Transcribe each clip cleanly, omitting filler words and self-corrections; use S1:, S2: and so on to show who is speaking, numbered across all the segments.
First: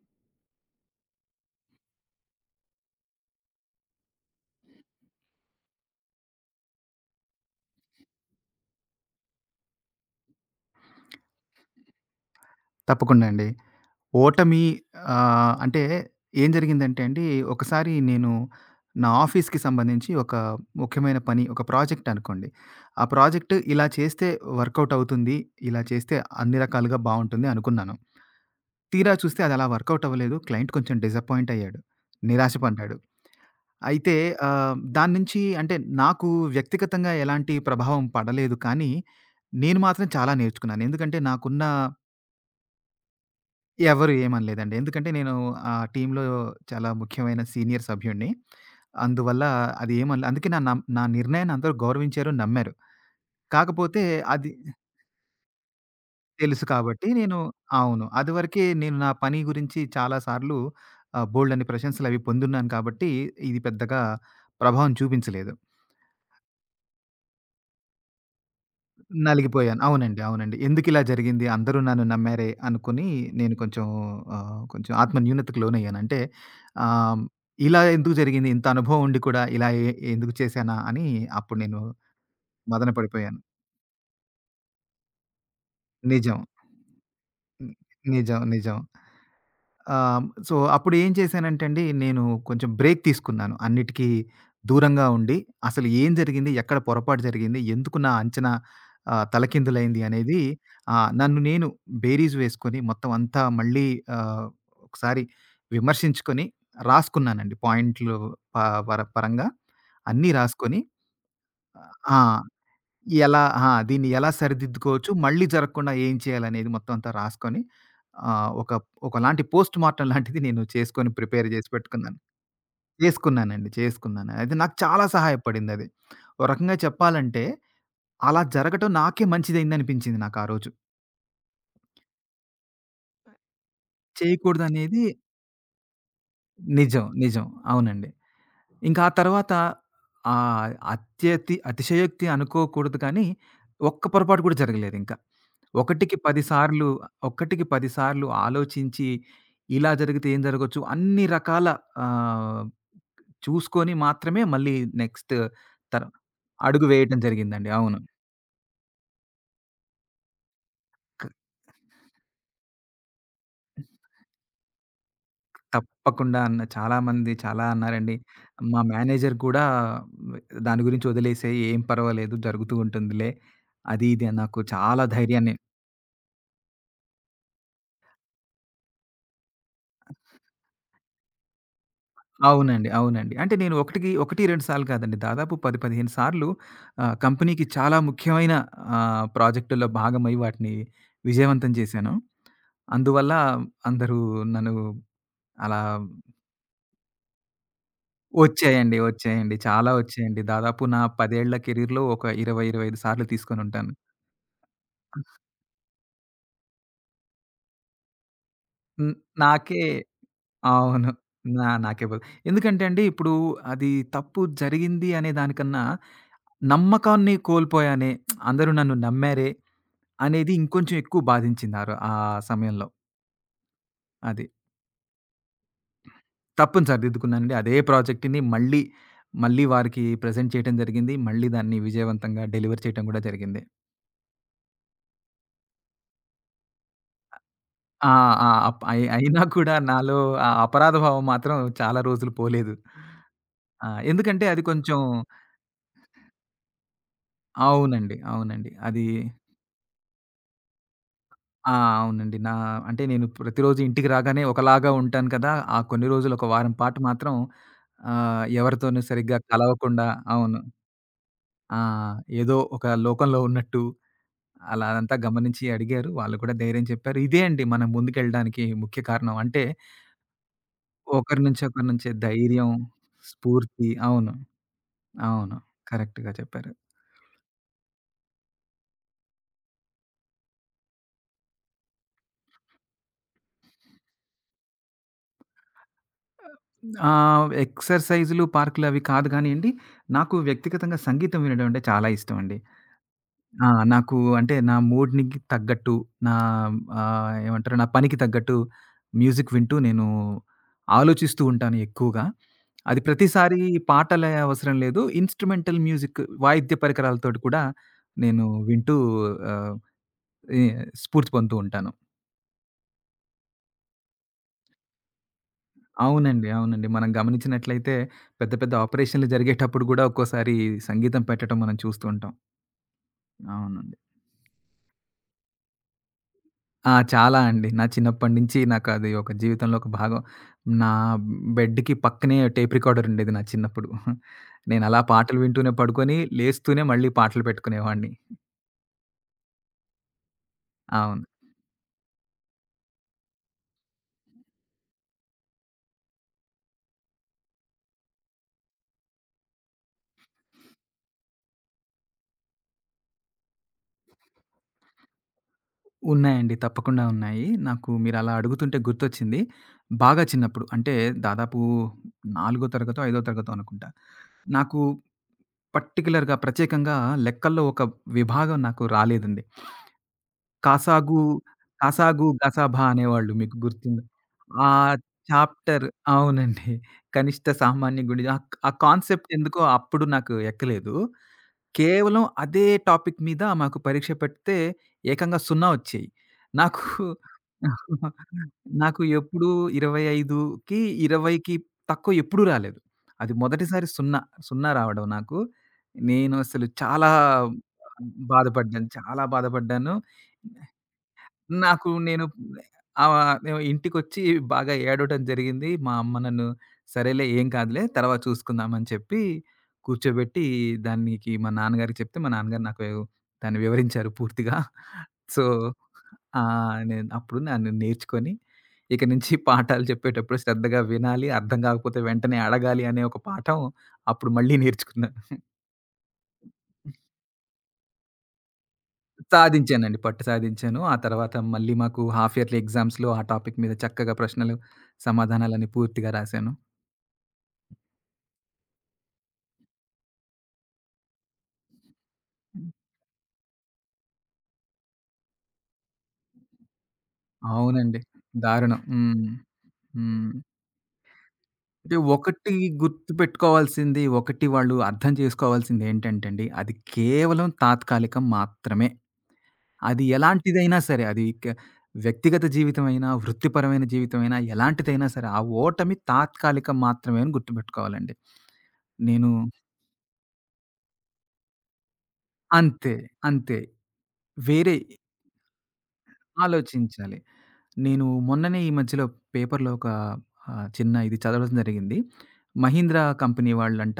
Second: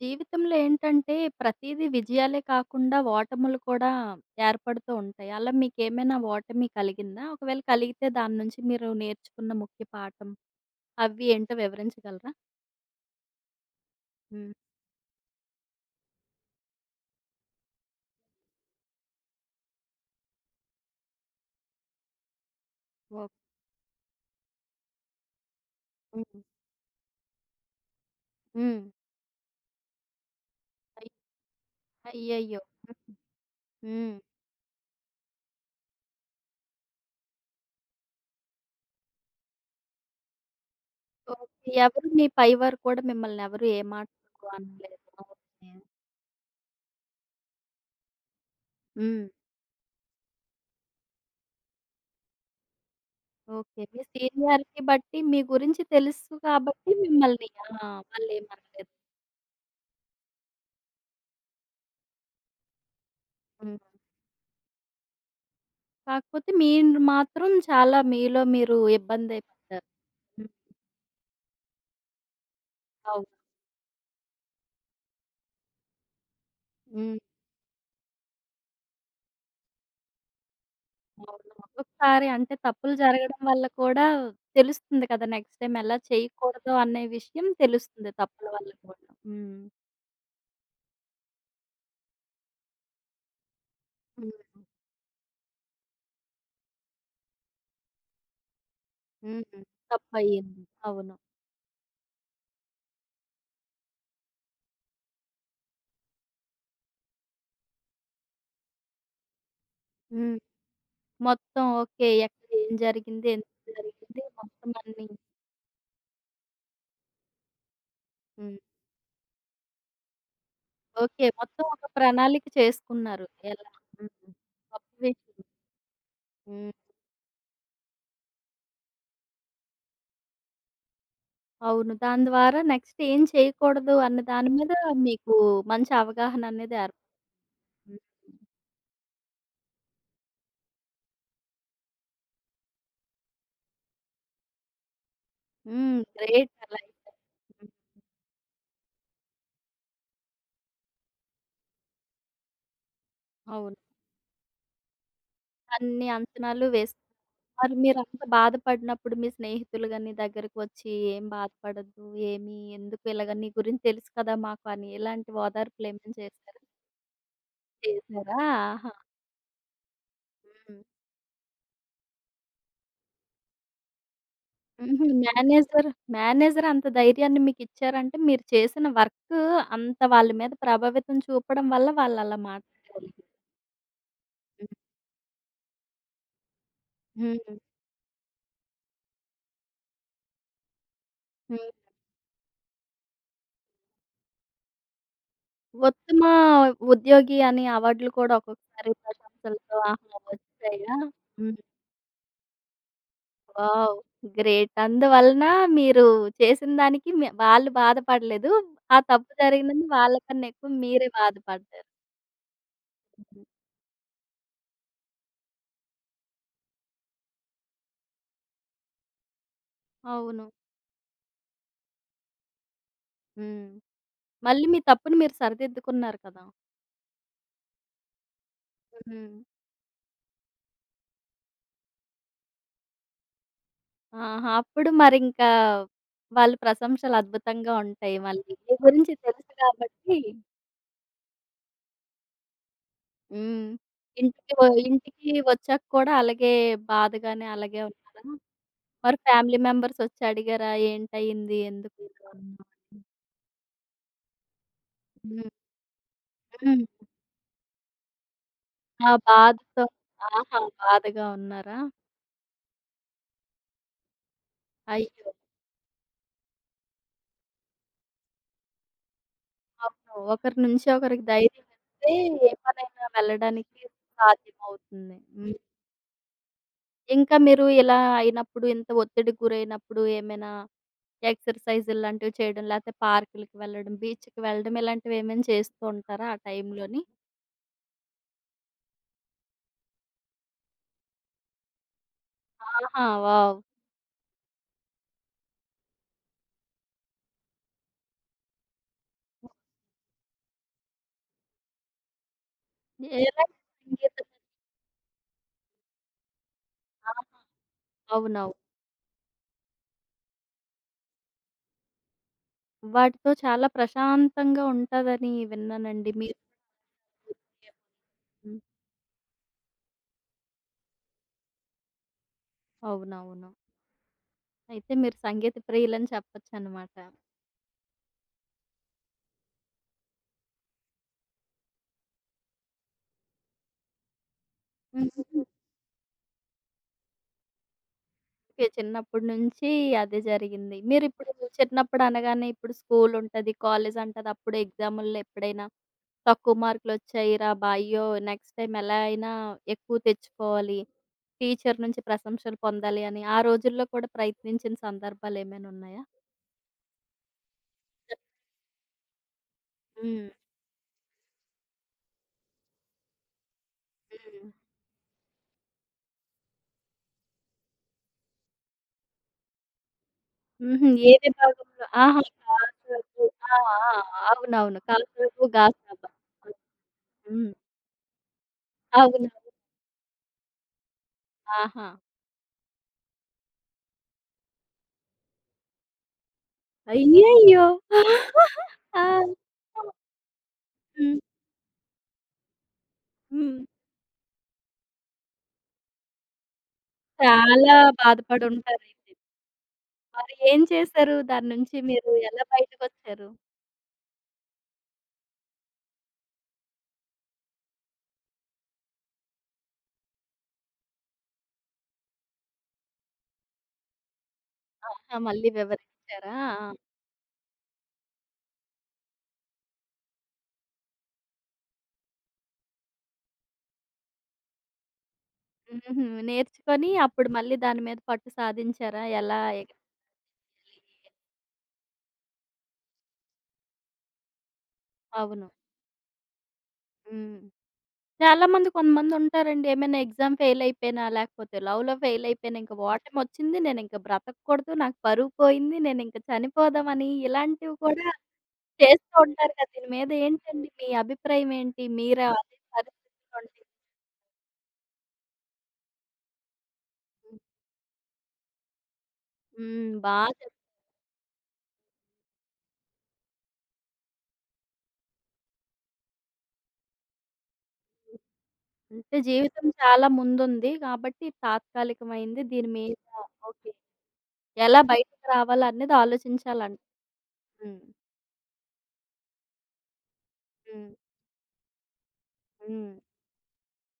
S1: జీవితంలో ఏంటంటే ప్రతీదీ విజయాలే కాకుండా ఓటములు కూడా ఏర్పడుతూ ఉంటాయి. అలా మీకేమైనా ఓటమి కలిగిందా? ఒకవేళ కలిగితే దాని నుంచి మీరు నేర్చుకున్న ముఖ్య పాఠం అవి ఏంటో వివరించగలరా?
S2: తప్పకుండా అండి.
S1: హ్మ్.
S2: ఓటమి అంటే ఏం జరిగిందంటే అండి, ఒకసారి నేను నా ఆఫీస్‌కి సంబంధించి ఒక ముఖ్యమైన పని, ఒక ప్రాజెక్ట్ అనుకోండి. ఆ
S1: ఓకే.
S2: ప్రాజెక్ట్ ఇలా చేస్తే వర్కౌట్ అవుతుంది. ఇలా చేస్తే
S1: హ్మ్.
S2: అన్ని రకాలుగా బావుంటుంది అనుకున్నాను.
S1: హ్మ్.
S2: తీరా చూస్తే అది అలా వర్కౌట్ అవ్వలేదు. క్లయింట్ కొంచెం
S1: అయ్
S2: డిసప్పాయింట్ అయ్యాడు. నిరాశ
S1: అయ్యయ్యో!
S2: పడ్డాడు. అయితే
S1: హ్మ్.
S2: దాని నుంచి అంటే నాకు వ్యక్తిగతంగా ఎలాంటి ప్రభావం పడలేదు. కానీ నేను మాత్రం చాలా నేర్చుకున్నాను. ఎందుకంటే నాకున్న
S1: ఓకే. ఎవరు మీ పైవారు కూడా మిమ్మల్ని ఎవరు ఏ మాట
S2: ఎవరు ఏమనలేదండి.
S1: అనలేదు.
S2: ఎందుకంటే నేను
S1: ఓకే.
S2: ఆ టీమ్‌లో చాలా ముఖ్యమైన సీనియర్ సభ్యుడిని.
S1: హ్మ్.
S2: అందువల్ల అది ఏమనలే. అందుకే నా నిర్ణయాన్ని అందరూ గౌరవించారు, నమ్మారు.
S1: ఓకే.
S2: కాకపోతే
S1: మీ
S2: అది
S1: సీనియారిటీ బట్టి మీ గురించి తెలుసు
S2: తెలుసు
S1: కాబట్టి
S2: కాబట్టి నేను
S1: మిమ్మల్ని ఆ!
S2: అవును. అదివరకే
S1: వాళ్ళేమనలేదు.
S2: నేను నా పని గురించి చాలా సార్లు బోలెడన్ని ప్రశంసలవి పొందున్నాను కాబట్టి, ఇది
S1: హ్మ్.
S2: పెద్దగా ప్రభావం చూపించలేదు.
S1: కాకపోతే మీరు మాత్రం చాలా మీలో మీరు ఇబ్బందే
S2: నలిగిపోయాను.
S1: పడ్డారు.
S2: అవునండి.
S1: హ్మ్.
S2: అవునండి. ఎందుకిలా జరిగింది? అందరూ నన్ను నమ్మారే అనుకుని
S1: అవును.
S2: నేను కొంచెం కొంచెం ఆత్మ న్యూనతకు లోనయ్యాను. అంటే
S1: హ్మ్.
S2: ఆహ్, ఇలా ఎందుకు జరిగింది? ఇంత అనుభవం ఉండి కూడా ఇలా ఎందుకు చేశానా అని
S1: అవును.
S2: అప్పుడు నేను
S1: ఒక్కొక్కసారి అంటే
S2: మదన
S1: తప్పులు
S2: పడిపోయాను.
S1: జరగడం వల్ల కూడా తెలుస్తుంది కదా! నెక్స్ట్ టైమ్ ఎలా
S2: నిజం.
S1: చేయకూడదు అనే విషయం తెలుస్తుంది
S2: నిజం.
S1: తప్పుల వల్ల
S2: నిజం.
S1: కూడా. హ్మ్.
S2: సో, అప్పుడు ఏం చేశానంటే అండి, నేను కొంచెం బ్రేక్ తీసుకున్నాను. అన్నిటికి
S1: హ్మ్.
S2: దూరంగా ఉండి, అసలు ఏం జరిగింది? ఎక్కడ పొరపాటు జరిగింది? ఎందుకు నా అంచనా
S1: హ్మ్.
S2: తలకిందులైంది అనేది
S1: తప్పయింది. అవును.
S2: నన్ను నేను బేరీజు వేసుకొని మొత్తం అంతా మళ్ళీ ఆహ్, ఒకసారి విమర్శించుకొని రాసుకున్నానండి. పాయింట్లు ప పర పరంగా అన్నీ
S1: హ్మ్.
S2: రాసుకొని
S1: మొత్తం ఓకే.
S2: ఆ!
S1: ఎక్కడ ఏం జరిగింది?
S2: ఎలా ఆ!
S1: ఎందుకు
S2: దీన్ని
S1: జరిగింది?
S2: ఎలా
S1: మొత్తం అన్నీ
S2: సరిదిద్దుకోవచ్చు? మళ్ళీ జరగకుండా ఏం చేయాలనేది మొత్తం అంతా రాసుకొని ఆహ్,
S1: హ్మ్.
S2: ఒక ఒకలాంటి పోస్ట్ మార్టం లాంటిది నేను చేసుకొని
S1: ఓకే.
S2: ప్రిపేర్
S1: మొత్తం
S2: జేసి
S1: ఒక
S2: పెట్టుకున్నాను.
S1: ప్రణాళిక చేసుకున్నారు.
S2: చేసుకున్నానండి.
S1: ఎలా హ్మ్.
S2: చేసుకున్నాను. అది నాకు
S1: గొప్ప
S2: చాలా
S1: విషయం.
S2: సహాయపడిందది. ఓ
S1: హ్మ్.
S2: రకంగా చెప్పాలంటే అలా జరగటం నాకే మంచిదయిందనిపించింది నాకు ఆ రోజు.
S1: అవును. దాని ద్వారా నెక్స్ట్ ఏం చేయకూడదు అన్న దాని మీద
S2: చేయకూడదనేది
S1: మీకు మంచి అవగాహన అనేది
S2: నిజం. నిజం.
S1: ఏర్పడింది.
S2: అవునండి. ఇంకా ఆ తర్వాత అతిశయోక్తి అనుకోకూడదు కానీ, ఒక్క పొరపాటు కూడా జరగలేదింక.
S1: హ్మ్.
S2: 1కి 10
S1: గ్రేట్ అలా
S2: సార్లు
S1: అయితే.
S2: 1కి
S1: హ్మ్.
S2: 10 సార్లు ఆలోచించి, ఇలా జరిగితే ఏం జరగొచ్చు అన్ని రకాల ఆహ్,
S1: అవును.
S2: చూసుకొని మాత్రమే మళ్ళీ నెక్స్ట్ తర
S1: అన్ని అంచనాలు
S2: అడుగు వేయటం జరిగిందండి.
S1: మరి
S2: అవును.
S1: మీరంత బాధపడినప్పుడు మీ స్నేహితులు గాని దగ్గరికి వచ్చి ఏం
S2: క
S1: బాధపడొద్దు, ఏమి ఎందుకు ఇలాగ నీ గురించి తెలుసు కదా మాకు అని ఇలాంటి ఓదార్పులేమైనా
S2: తప్పకుండా
S1: చేశారా?
S2: అన్న చాలామంది చాలా అన్నారండి.
S1: చేశారా?
S2: మా
S1: ఆహా!
S2: మేనేజర్ కూడా
S1: హ్మ్.
S2: దాని గురించి వదిలేసేయి ఏం పర్వాలేదు జరుగుతూ ఉంటుందిలే. అది ఇది అని నాకు చాలా
S1: హుహు.
S2: ధైర్యాన్ని
S1: మేనేజర్, మేనేజర్ అంత ధైర్యాన్ని మీకిచ్చారంటే, మీరు చేసిన వర్కు అంత వాళ్ళ మీద ప్రభావితం చూపడం వల్ల వాళ్ళలా
S2: అవునండి.
S1: మాట్లాడగలిగారు.
S2: అవునండి. అంటే నేను ఒకటికి 1, 2 సార్లు కాదండి. దాదాపు 10, 15 సార్లు
S1: హ్మ్.
S2: కంపెనీకి చాలా ముఖ్యమైన ప్రాజెక్టుల్లో భాగమై వాటిని
S1: హ్మ్.
S2: విజయవంతం చేశాను. అందువల్ల అందరూ నన్ను అలా
S1: ఉత్తమ ఉద్యోగి అని అవార్డులు కూడా ఒక్కొక్కసారి
S2: వచ్చాయండి. వచ్చాయండి.
S1: ప్రశంసలతో
S2: చాలా
S1: ఆహా!
S2: వచ్చాయండి. దాదాపు
S1: వచ్చాయా?
S2: నా 10 ఏళ్ల
S1: హ్మ్.
S2: కెరీర్‌లో ఒక 20, 25 సార్లు తీసుకొనుంటాను.
S1: వావ్! గ్రేట్. అందువలన మీరు చేసిన దానికి మి వాళ్ళు బాధపడలేదు. ఆ
S2: హ్మ్.
S1: తప్పు
S2: నాకే
S1: జరిగినందు వాళ్ళకన్నా ఎక్కువ మీరే
S2: అవును. నా
S1: బాధపడ్డారు.
S2: నాకే బ ఎందుకంటే అండి ఇప్పుడు
S1: ఉమ్.
S2: అది తప్పు జరిగింది అనే దానికన్నా నమ్మకాన్ని కోల్పోయానే అందరూ నన్ను నమ్మారే
S1: అవును.
S2: అనేది ఇంకొంచెం ఎక్కువ బాధించింది. ఆ సమయంలో.
S1: హ్మ్.
S2: అది.
S1: మళ్ళీ మీ తప్పుని మీరు సరిదిద్దుకున్నారు కదా!
S2: తప్పుని సరిదిద్దుకున్నానండి. అదే ప్రాజెక్ట్‌ని మళ్ళీ,
S1: హ్మ్.
S2: మళ్ళీ వారికి ప్రెజెంట్ చేయటం జరిగింది. మళ్ళీ దాన్ని విజయవంతంగా డెలివర్ చేయటం కూడా జరిగింది.
S1: ఆహా! అప్పుడు మరింకా వాళ్ళ ప్రశంసలు అద్భుతంగా
S2: ఆ!
S1: ఉంటాయి.
S2: ఆ!
S1: మళ్ళీ మీ
S2: అప్ అయి
S1: గురించి
S2: అయినా
S1: తెలుసు
S2: కూడా
S1: కాబట్టి
S2: నాలో ఆ అపరాధ భావం మాత్రం చాలా రోజులు పోలేదు.
S1: హ్మ్.
S2: ఆ! ఎందుకంటే
S1: ఇంటికి
S2: అది
S1: వ
S2: కొంచెం
S1: ఇంటికి వచ్చాక కూడా అలాగే బాధగానే అలాగే
S2: అవునండి.
S1: ఉన్నారా?
S2: అవునండి. అది
S1: మరి ఫ్యామిలీ మెంబర్స్ వచ్చి అడిగారా? ఏంటయింది?
S2: ఆ!
S1: ఎందుకు ఇలా
S2: అవునండి.
S1: ఉన్నావు అని?
S2: అంటే నేను ప్రతిరోజు ఇంటికి రాగానే ఒకలాగా ఉంటాను
S1: హ్మ్.
S2: కదా! ఆ కొన్ని రోజులు ఒక వారం
S1: హ్మ్.
S2: పాటు మాత్రం ఎవరితోనూ
S1: ఆ
S2: సరిగ్గా
S1: బాధతో
S2: కలవకుండా అవును.
S1: ఆహా! బాధగా
S2: ఆ!
S1: ఉన్నారా?
S2: ఏదో ఒక లోకంలో ఉన్నట్టు అలా అదంతా
S1: అయ్యో!
S2: గమనించి అడిగారు. వాళ్ళు కూడా ధైర్యం చెప్పారు. ఇదే అండి మనం ముందుకెళ్ళడానికి ముఖ్య కారణం. అంటే
S1: అవును. ఒకరి నుంచి ఒకరికి
S2: ఒకరి నుంచి
S1: ధైర్యం
S2: ఒకరి నుంచే
S1: ఇస్తే ఏ
S2: ధైర్యం,
S1: పనైనా వెళ్ళడానికి
S2: స్ఫూర్తి. అవును.
S1: సాధ్యమవుతుంది.
S2: అవును.
S1: హ్మ్.
S2: కరెక్ట్‌గా చెప్పారు.
S1: ఇంకా మీరు ఇలా అయినప్పుడు, ఇంత ఒత్తిడికి గురైనప్పుడు ఏమైనా ఎక్సర్‌సైజులు లాంటివి చేయడం, లేతే పార్కులకి వెళ్ళడం, బీచ్‌కి వెళ్ళడం ఇలాంటివి ఏమైనా చేస్తూ ఉంటారా ఆ టైంలోని?
S2: ఎక్సర్‌సైజులు, పార్కులు అవి కాదు గానీయండి, నాకు వ్యక్తిగతంగా సంగీతం వినడం అంటే చాలా ఇష్టం అండి.
S1: ఆహా! వావ్!
S2: ఆ! నాకు అంటే నా మూడ్‌నికి తగ్గట్టు నా ఏమంటారు? నా పనికి తగ్గట్టు మ్యూజిక్ వింటూ నేను ఆలోచిస్తూ ఉంటాను ఎక్కువగా. అది
S1: ఎలాంటి
S2: ప్రతిసారి పాటల
S1: సంగీతం?
S2: అవసరం లేదు. ఇన్‌స్ట్రుమెంటల్ మ్యూజిక్ వాయిద్య
S1: ఆహా!
S2: పరికరాలతోటి కూడా నేను
S1: అవునవును.
S2: వింటూ ఆహ్, ఈ స్ఫూర్తి పొందుతూ ఉంటాను.
S1: వాటితో చాలా ప్రశాంతంగా ఉంటాదని విన్నానండి. మీరు
S2: అవునండి. అవునండి. మనం గమనించినట్లయితే పెద్ద
S1: హ్మ్.
S2: పెద్ద ఆపరేషన్‌లు జరిగేటప్పుడు గూడా ఒక్కోసారి సంగీతం పెట్టడం మనం చూస్తూ ఉంటాం.
S1: అవునవును.
S2: అవునండి.
S1: అయితే మీరు సంగీత ప్రియులని
S2: ఆ!
S1: చెప్పొచ్చనమాట.
S2: చాలా అండి. నా చిన్నప్పటి నుంచి నాకది ఒక జీవితంలో ఒక భాగం. నా బెడ్‌కి పక్కనే టేప్ రికార్డర్ ఉండేది నా చిన్నప్పుడు. నేనలా పాటలు
S1: హ్మ్.
S2: వింటూనే పడుకొని, లేస్తూనే మళ్ళీ పాటలు పెట్టుకునేవాడిని.
S1: ఓకే. చిన్నప్పటి నుంచి అదే జరిగింది.
S2: అవును.
S1: మీరిప్పుడు చిన్నప్పుడు అనగానే ఇప్పుడు స్కూల్ ఉంటది, కాలేజ్ అంటది. అప్పుడు ఎగ్జాముల్లో ఎప్పుడైనా తక్కువ మార్కులొచ్చాయిరా బా! అయ్యో! నెక్స్ట్ టైమ్ ఎలా అయినా ఎక్కువ తెచ్చుకోవాలి. టీచర్ నుంచి ప్రశంసలు పొందాలి అని ఆ రోజుల్లో కూడా ప్రయత్నించిన సందర్భాలేమైనా ఉన్నాయా?
S2: ఉన్నాయండి. తప్పకుండా ఉన్నాయి. నాకు మీరలా అడుగుతుంటే గుర్తొచ్చింది. బాగా
S1: హ్మ్.
S2: చిన్నప్పుడు అంటే దాదాపు నాలుగో తరగతో, ఐదో తరగతో అనుకుంటా.
S1: హ్మ్.
S2: నాకు పర్టిక్యులర్‌గా ప్రత్యేకంగా లెక్కల్లో ఒక విభాగం నాకు రాలేదండి.
S1: హుహు. ఏ
S2: 'కాసాగు
S1: విభాగంలో? ఆహా!
S2: కాసాగు గసాభా'
S1: కాసాబు.
S2: అనేవాళ్ళు మీకు
S1: ఆ! ఆ!
S2: గుర్తుందా? ఆ
S1: అవునవును. కాసాబు,
S2: చాప్టర్
S1: గాసాబా.
S2: అవునండి. 'కనిష్ట
S1: హ్మ్.
S2: సామాన్య గుడి' ఆ ఆ కాన్సెప్ట్
S1: అవునవును.
S2: ఎందుకో అప్పుడు నాకు ఎక్కలేదు.
S1: ఆహా!
S2: కేవలం అదే టాపిక్ మీద మాకు పరీక్ష పెడితే ఏకంగా 0 వచ్చాయి. నాకు
S1: అయ్యయ్యో!
S2: నాకు
S1: ఆ!
S2: ఎప్పుడూ 25కి
S1: హ్మ్.
S2: 20కి తక్కువ ఎప్పుడూ రాలేదు. అది
S1: హ్మ్.
S2: మొదటిసారి 0, 0 రావడం నాకు. నేను అసలు చాలా
S1: చాలా
S2: బాధపడ్డాను.
S1: బాధపడుంటారైతే.
S2: చాలా బాధపడ్డాను.
S1: మరి ఏం చేశారు? దాని నుంచి
S2: నాకు
S1: మీరు
S2: నేను
S1: ఎలా బయటకొచ్చారు?
S2: నేను ఇంటికొచ్చి బాగా ఏడవటం జరిగింది. మా అమ్మ నన్ను సరేలే ఏం కాదులే తర్వాత చూసుకుందాం అని చెప్పి కూర్చోబెట్టి దానికి మా నాన్నగారికి చెప్తే మా నాన్నగారు నాకు దాన్ని వివరించారు పూర్తిగా.
S1: ఆహా!
S2: సో,
S1: మళ్ళీ వివరించారా? ఆ!
S2: నేను అప్పుడు నన్ను నేర్చుకొని ఇక నుంచి పాఠాలు చెప్పేటప్పుడు శ్రద్ధగా వినాలి, అర్థం కాకపోతే వెంటనే అడగాలి అనే ఒక పాఠం అప్పుడు మళ్ళీ నేర్చుకున్నాను.
S1: హుహు. నేర్చుకొని అప్పుడు మళ్ళీ దాని మీద పట్టు సాధించారా? ఎలా ఎ
S2: సాధించానండి. పట్టు సాధించాను. ఆ తర్వాత మళ్ళీ మాకు హాఫ్ ఇయర్లీ ఎగ్జామ్స్‌లో ఆ టాపిక్ మీద చక్కగా ప్రశ్నలు,
S1: అవును.
S2: సమాధానాలన్నీ పూర్తిగా రాశాను.
S1: హ్మ్. చాలామంది కొంతమందుంటారండి. ఏమైనా ఎగ్జామ్ ఫెయిల్ అయిపోయినా, లేకపోతే లవ్‌లో ఫెయిల్ అయిపోయినా,
S2: హ్మ్.
S1: ఇంక ఓటమొచ్చింది నేనింక బ్రతకూడదు, నాకు పరువు పోయింది, నేనింక చనిపోదామని ఇలాంటివి
S2: అవునండి.
S1: కూడా
S2: దారుణం.
S1: చేస్తూ
S2: హ్మ్.
S1: ఉంటారు కదా! దీని మీద
S2: హ్మ్.
S1: ఏంటండి మీ అభిప్రాయం ఏంటి?
S2: అంటే
S1: మీరు
S2: ఒకటి
S1: అదే పరిస్థితిలో ఉండి
S2: గుర్తుపెట్టుకోవాల్సింది, ఒకటి వాళ్ళు అర్థం చేసుకోవాల్సింది ఏంటంటే అండి, అది
S1: హ్మ్.
S2: కేవలం తాత్కాలికం మాత్రమే.
S1: హ్మ్.
S2: అది
S1: బాగా చెప్
S2: ఎలాంటిదైనా సరే, అది క వ్యక్తిగత జీవితమైనా, వృత్తిపరమైన జీవితమైనా, ఎలాంటిదైనా సరే, ఆ ఓటమి తాత్కాలికం మాత్రమే అని గుర్తుపెట్టుకోవాలండి.
S1: అంటే
S2: నేను
S1: జీవితం చాలా ముందుంది కాబట్టి తాత్కాలికమైంది. దీని
S2: అంతే.
S1: మీద
S2: అంతే.
S1: ఓకే.
S2: వేరే
S1: ఎలా బయటకి రావాలనేది ఆలోచించాలంట.
S2: ఆలోచించాలి.
S1: హ్మ్.
S2: నేను మొన్ననే ఈ మధ్యలో పేపర్‌లో ఒక
S1: హ్మ్.
S2: చిన్న ఇది చదవడం జరిగింది.
S1: హ్మ్.
S2: మహీంద్రా కంపెనీ వాళ్ళంట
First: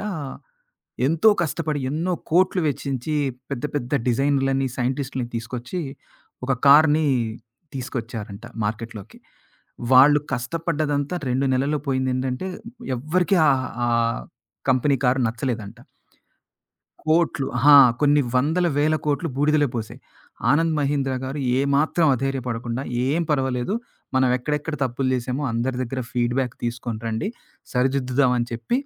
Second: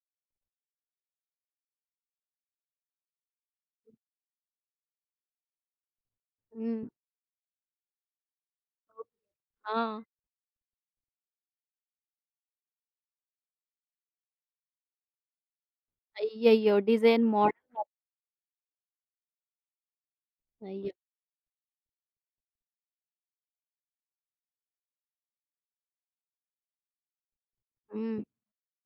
S2: ఎంతో కష్టపడి ఎన్నో కోట్లు వెచ్చించి పెద్ద పెద్ద డిజైనర్లని, సైంటిస్ట్‌లని తీసుకొచ్చి ఒక
S1: హ్మ్.
S2: కార్‌ని తీసుకొచ్చారంట మార్కెట్‌లోకి.
S1: ఆ!
S2: వాళ్ళు కష్టపడ్డదంతా 2 నెలల్లో పోయిందేంటంటే ఎవ్వరికీ ఆ ఆ కంపెనీ కారు నచ్చలేదంట.
S1: అయ్యయ్యో! డిజైన్
S2: కోట్లు.
S1: మోడల్
S2: ఆ! కొన్ని వందల వేల కోట్లు బూడిదలో పోసాయి. ఆనంద్
S1: అయ్యో!
S2: మహీంద్ర గారు ఏమాత్రం అధైర్యపడకుండా, "ఏం పర్వాలేదు. మనం ఎక్కడెక్కడ తప్పులు చేశామో అందరి దగ్గర ఫీడ్‌బ్యాక్ తీసుకొని రండి.
S1: హ్మ్.
S2: సరిదిద్దుదాం" అని చెప్పి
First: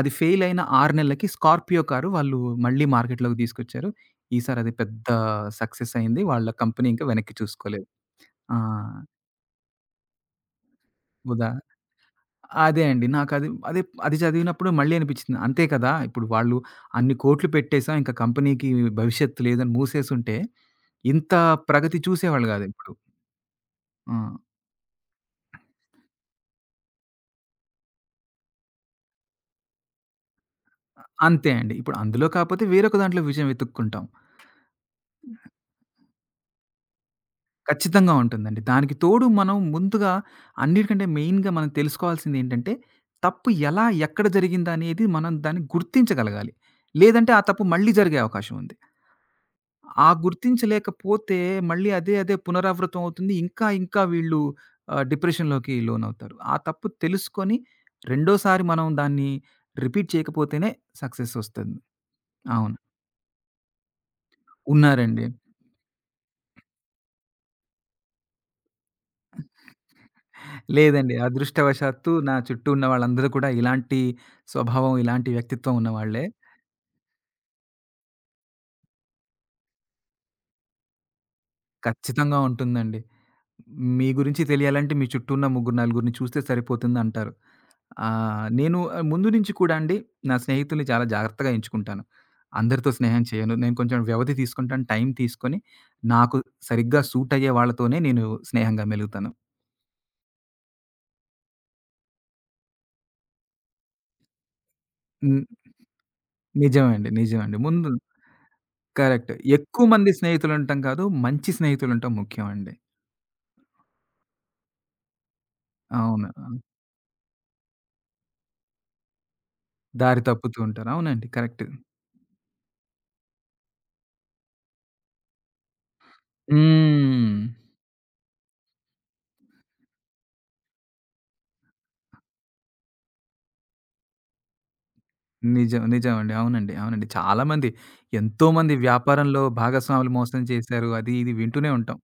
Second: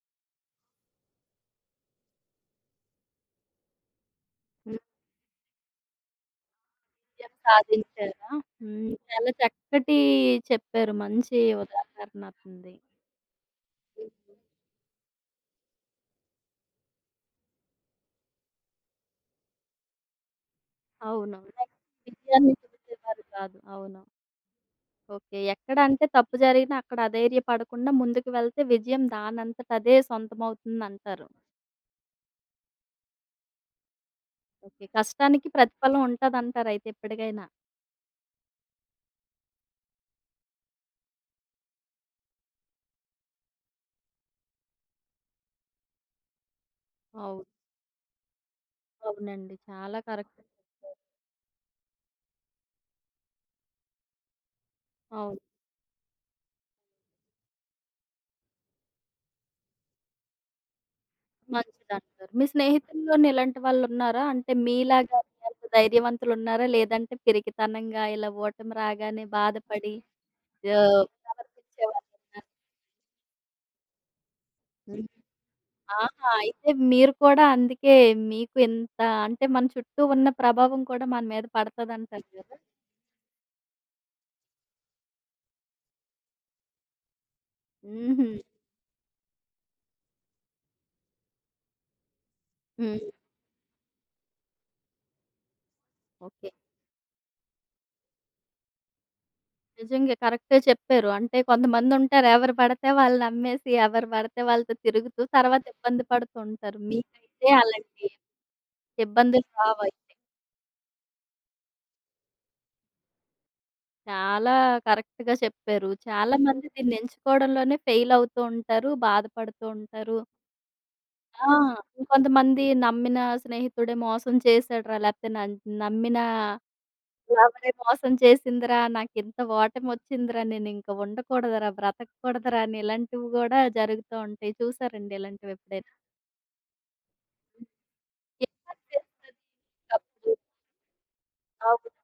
S2: అది ఫెయిల్ అయిన 6 నెలలకి స్కార్పియో కారు వాళ్ళు మళ్ళీ మార్కెట్‌లోకి తీసుకొచ్చారు. ఈసారి అది
S1: హ్మ్.
S2: పెద్ద సక్సెస్ అయింది. వాళ్ళ కంపెనీ ఇంకా
S1: విజయం
S2: వెనక్కి చూసుకోలేదు.
S1: సాధించారా?
S2: ఆ!
S1: హ్మ్. చాలా చక్కటి చెప్పారు. మంచి
S2: ఉదా
S1: ఉదాహరణ ఉంది.
S2: అదే అండి. నాకది అదే అది
S1: హ్మ్.
S2: చదివినప్పుడు మళ్ళీ అనిపిచ్చింది. అంతే కదా! ఇప్పుడు వాళ్ళు అన్ని కోట్లు పెట్టేసాం. ఇంక కంపెనీకి భవిష్యత్తు లేదని మూసేసుంటే, ఇంత
S1: అవునవును.
S2: ప్రగతి చూసేవాళ్ళు
S1: విజయాన్ని
S2: గాదు ఇప్పుడు.
S1: చూసేవారు కాదు. అవును.
S2: ఆ!
S1: ఓకే. ఎక్కడ అంటే తప్పు జరిగినా అక్కడ అధైర్యపడకుండా ముందుకు వెళ్తే విజయం దానంతట అదే సొంతమవుతుందంటారు.
S2: అంతే అండి. ఇప్పుడు అందులో కాపోతే వేరొక దాంట్లో విజయం వెతుక్కుంటాం.
S1: ఓకే. కష్టానికి ప్రతిఫలం ఉంటదంటారయితే ఎప్పటికైనా.
S2: ఖచ్చితంగా ఉంటుందండి. దానికి తోడు మనం ముందుగా అన్నిటికంటే మెయిన్‌గా మనం తెలుసుకోవాల్సిందేంటంటే, తప్పు ఎలా, ఎక్కడ జరిగిందనేది మనం దాన్ని గుర్తించగలగాలి. లేదంటే ఆ
S1: అవును.
S2: తప్పు మళ్ళీ జరిగే అవకాశం ఉంది.
S1: అవునండి. చాలా
S2: ఆ
S1: కరెక్ట్ చెప్పారు.
S2: గుర్తించలేకపోతే మళ్ళీ అదే పునరావృతం అవుతుంది. ఇంకా, ఇంకా వీళ్ళు
S1: అవును.
S2: డిప్రెషన్‌లోకి లోనవుతారు. ఆ తప్పు తెలుసుకొని రెండోసారి మనం దాన్ని రిపీట్ చేయకపోతేనే సక్సెస్ ఒస్తుంది.
S1: మంచిదంటారు. మీ
S2: అవును.
S1: స్నేహితుల్లోని ఇలాంటి వాళ్ళున్నారా? అంటే మీలాగా
S2: ఉన్నారండి.
S1: అంత ధైర్యవంతులున్నారా? లేదంటే పిరికితనంగా ఇలా ఓటమి రాగానే బాధపడి ఆహ్,
S2: లేదండి. అదృష్టవశాత్తు నా
S1: ప్రవర్తించేవాళ్ళున్నారా?
S2: చుట్టూ ఉన్న వాళ్ళందరూ కూడా ఇలాంటి స్వభావం, ఇలాంటి వ్యక్తిత్వం ఉన్నవాళ్ళే.
S1: ఆహా! అయితే మీరు కూడా అందుకే మీకు ఇంత అంటే మన చుట్టూ ఉన్న ప్రభావం కూడా మన మీద పడతదంటారు
S2: ఖచ్చితంగా
S1: గదా!
S2: ఉంటుందండి. మీ గురించి తెలియాలంటే మీ చుట్టూ ఉన్న ముగ్గురు, నలుగురిని చూస్తే సరిపోతుందంటారు.
S1: హుహు.
S2: ముందు నుంచి కూడా అండి నా స్నేహితుల్ని చాలా జాగ్రత్తగా ఎంచుకుంటాను. అందరితో
S1: హ్మ్.
S2: స్నేహం చేయను. నేను కొంచెం వ్యవధి తీసుకుంటాను. టైం తీసుకొని నాకు
S1: ఓకే.
S2: సరిగ్గా సూట్ అయ్యే వాళ్ళతోనే నేను స్నేహంగా మెలుగుతాను.
S1: నిజంగా కరెక్టే చెప్పారు. అంటే కొంతమందుంటారు ఎవరు పడితే వాళ్ళు నమ్మేసి, ఎవరు పడితే వాళ్ళతో తిరుగుతూ
S2: హ్మ్.
S1: తర్వాత ఇబ్బంది పడుతూ ఉంటారు.
S2: నిజమండి.
S1: మీకైతే
S2: నిజమండి. ముందు
S1: అలాంటి
S2: కరెక్ట్.
S1: ఇబ్బందులు
S2: ఎక్కువ
S1: రావు.
S2: మంది స్నేహితులుంటం కాదు. మంచి స్నేహితులుంటం ముఖ్యం అండి.
S1: చాలా కరెక్ట్‌గా చెప్పారు.
S2: అవును.
S1: చాలా మంది దీన్ని ఎంచుకోవడంలోనే ఫెయిల్ అవుతూ ఉంటారు, బాధపడుతూ ఉంటారు.
S2: దారి తప్పుతూ ఉంటారు. అవునండి.
S1: ఆ!
S2: కరెక్ట్.
S1: ఇంకొంతమంది నమ్మిన స్నేహితుడే మోసం చేసాడురా! లేకపోతే నమ్మిన
S2: హ్మ్.
S1: లవరే మోసం చేసిందిరా! నాకింత ఓటమొచ్చిందిరా! నేనింక ఉండకూడదురా! బ్రతకూడదురా! అని ఇలాంటివి గూడా జరుగుతూ ఉంటాయి. చూసారండి
S2: నిజం.
S1: ఇలాంటివెప్పుడైనా?
S2: నిజమండి. అవునండి. అవునండి. చాలామంది ఎంతోమంది
S1: ఏమనిపిస్తది
S2: వ్యాపారంలో భాగస్వాములు
S1: అప్పుడు?
S2: మోసం చేశారు. అది ఇది వింటూనే
S1: అవును.
S2: ఉంటాం.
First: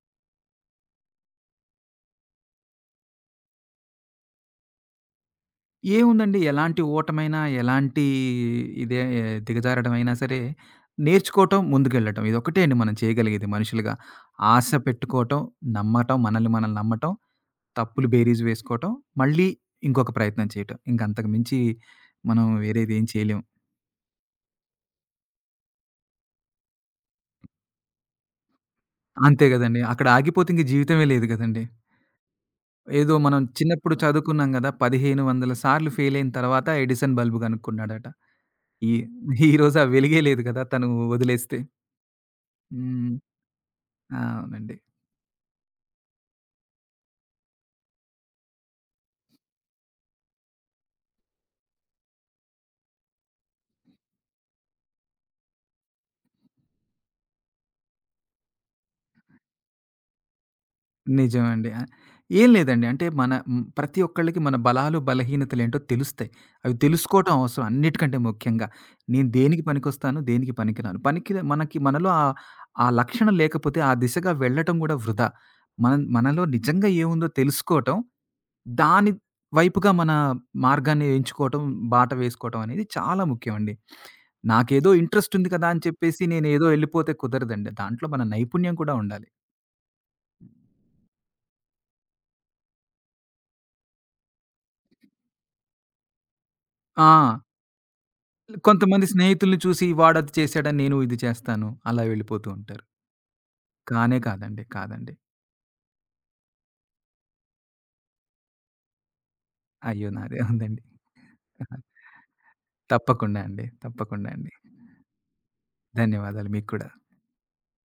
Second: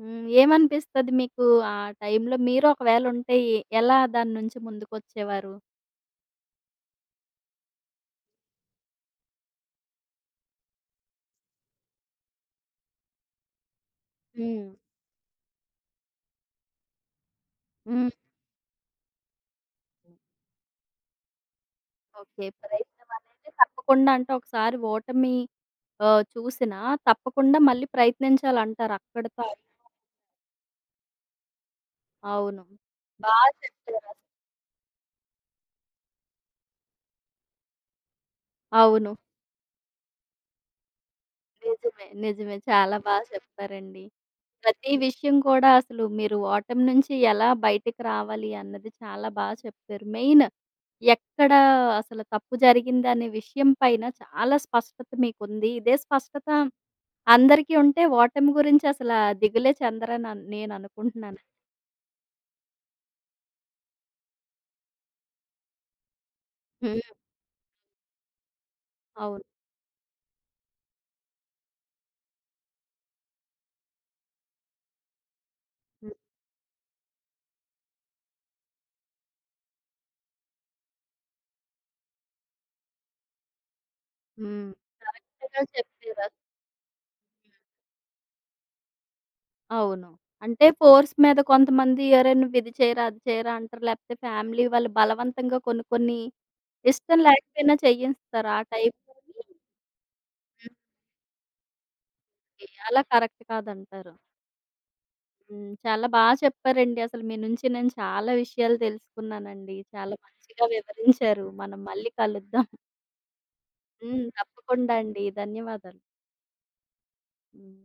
S1: హ్మ్. ఏమనిపిస్తది మీకు? ఆ టైంలో మీరు ఒకవేళ ఉంటే ఎలా దాని నుంచి ముందుకొచ్చేవారు?
S2: ఏముందండి ఎలాంటి ఓటమైనా, ఎలాంటి ఇదే దిగజారడమైనా సరే నేర్చుకోవటం, ముందుకెళ్ళటం. ఇదొక్కటే అండి మనం చేయగలిగేది మనుషులుగా.
S1: హ్మ్.
S2: ఆశ పెట్టుకోవటం, నమ్మటం, మనల్ని మనం నమ్మటం, తప్పులు
S1: హ్మ్.
S2: బేరీజు వేసుకోవటం, మళ్ళీ ఇంకొక ప్రయత్నం చేయటం. ఇంక అంతకు మించి మనం
S1: ఓకే.
S2: వేరేది ఏం
S1: ప్రయత్నం
S2: చేయలేం.
S1: అనేది తప్పకుండా అంటే ఒకసారి ఓటమి చూసినా తప్పకుండా మళ్ళీ ప్రయత్నించాలంటారు. అక్కడితో
S2: అంతే
S1: అయి
S2: గదండీ. అక్కడ ఆగిపోతే ఇంక జీవితమే లేదు గదండీ.
S1: అవును.
S2: ఏదో
S1: బా
S2: మనం చిన్నప్పుడు
S1: చెప్పారసలు.
S2: చదువుకున్నాం గదా! 15,000 సార్లు ఫెయిల్ అయిన తర్వాత ఎడిసన్ బల్బ్ గనుక్కున్నాడట. ఈ
S1: అవును.
S2: ఈ రోజు ఆ వెలుగే లేదు గదా! తను వదిలేస్తే.
S1: నిజమే. నిజమే. చాలా
S2: హ్మ్.
S1: బా చెప్పారండి.
S2: ఆ! అవునండి.
S1: ప్రతి విషయం కూడా అసలు మీరు ఓటమి నుంచి ఎలా బయటికి రావాలి అన్నది చాలా బా చెప్పారు. మెయిన్ ఎక్కడ అసలు తప్పు జరిగిందనే విషయం పైన చాలా స్పష్టత మీకుంది. ఇదే స్పష్టత అందరికీ ఉంటే ఓటమి గురించి అసల దిగులే చెందరని నేననుకుంటున్నాను.
S2: నిజమండి. ఏం లేదండి. అంటే మన హ్మ్, ప్రతి ఒక్కళ్ళకి మన బలాలు, బలహీనతలేంటో తెలుస్తాయి. అవి
S1: హ్మ్.
S2: తెలుసుకోవటం అవసరం అన్నిటికంటే ముఖ్యంగా. నేను
S1: అవును.
S2: దేనికి పనికొస్తాను, దేనికి పనికిరాను. మనకి మనలో ఆ లక్షణం లేకపోతే ఆ దిశగా వెళ్ళటం గూడా వృధా. మనం
S1: హ్మ్.
S2: మనలో నిజంగా ఏముందో తెలుసుకోవటం, దాని వైపుగా మన మార్గాన్ని ఎంచుకోవటం, బాట వేసుకోవటం అనేది చాలా ముఖ్యమండి.
S1: హ్మ్.
S2: నాకేదో ఇంట్రెస్ట్ ఉంది
S1: కరెక్ట్‌గా
S2: కదా! అని చెప్పేసి
S1: చెప్పారసలు.
S2: నేనేదో ఎళ్ళిపోతే కుదరదండి. దాంట్లో మన నైపుణ్యం కూడా ఉండాలి.
S1: అవును. అంటే ఫోర్స్ మీద కొంతమంది "అరె! నువ్విది చేయరా, అది చేయరా" అంటారు. లేకపోతే ఫ్యామిలీ వాళ్ళు బలవంతంగా కొన్ని కొన్ని
S2: ఆ!
S1: ఇష్టం లేకపోయినా చేయిస్తారు. ఆ
S2: కొంతమంది
S1: టైప్‌లోని
S2: స్నేహితుల్ని చూసి వాడది చేశాడని నేను ఇది చేస్తాను. అలా వెళ్ళిపోతూ
S1: ఓకే.
S2: ఉంటారు.
S1: అలా కరెక్ట్ కాదంటారు.
S2: కానే కాదండి. కాదండి.
S1: హ్మ్. చాలా బా చెప్పారండి. అసలు మీ నుంచి నేను చాలా విషయాలు తెలుసుకున్నానండి.
S2: అయ్యో!
S1: చాలా
S2: నాదే
S1: మంచిగా
S2: ఉందండి.
S1: వివరించారు. మనం మళ్ళీ కలుద్దాం.
S2: తప్పకుండా అండి.
S1: హ్మ్.
S2: తప్పకుండా అండి.
S1: తప్పకుండా అండి. ధన్యవాదాలు.
S2: ధన్యవాదాలు మీకు కూడా.
S1: హ్మ్.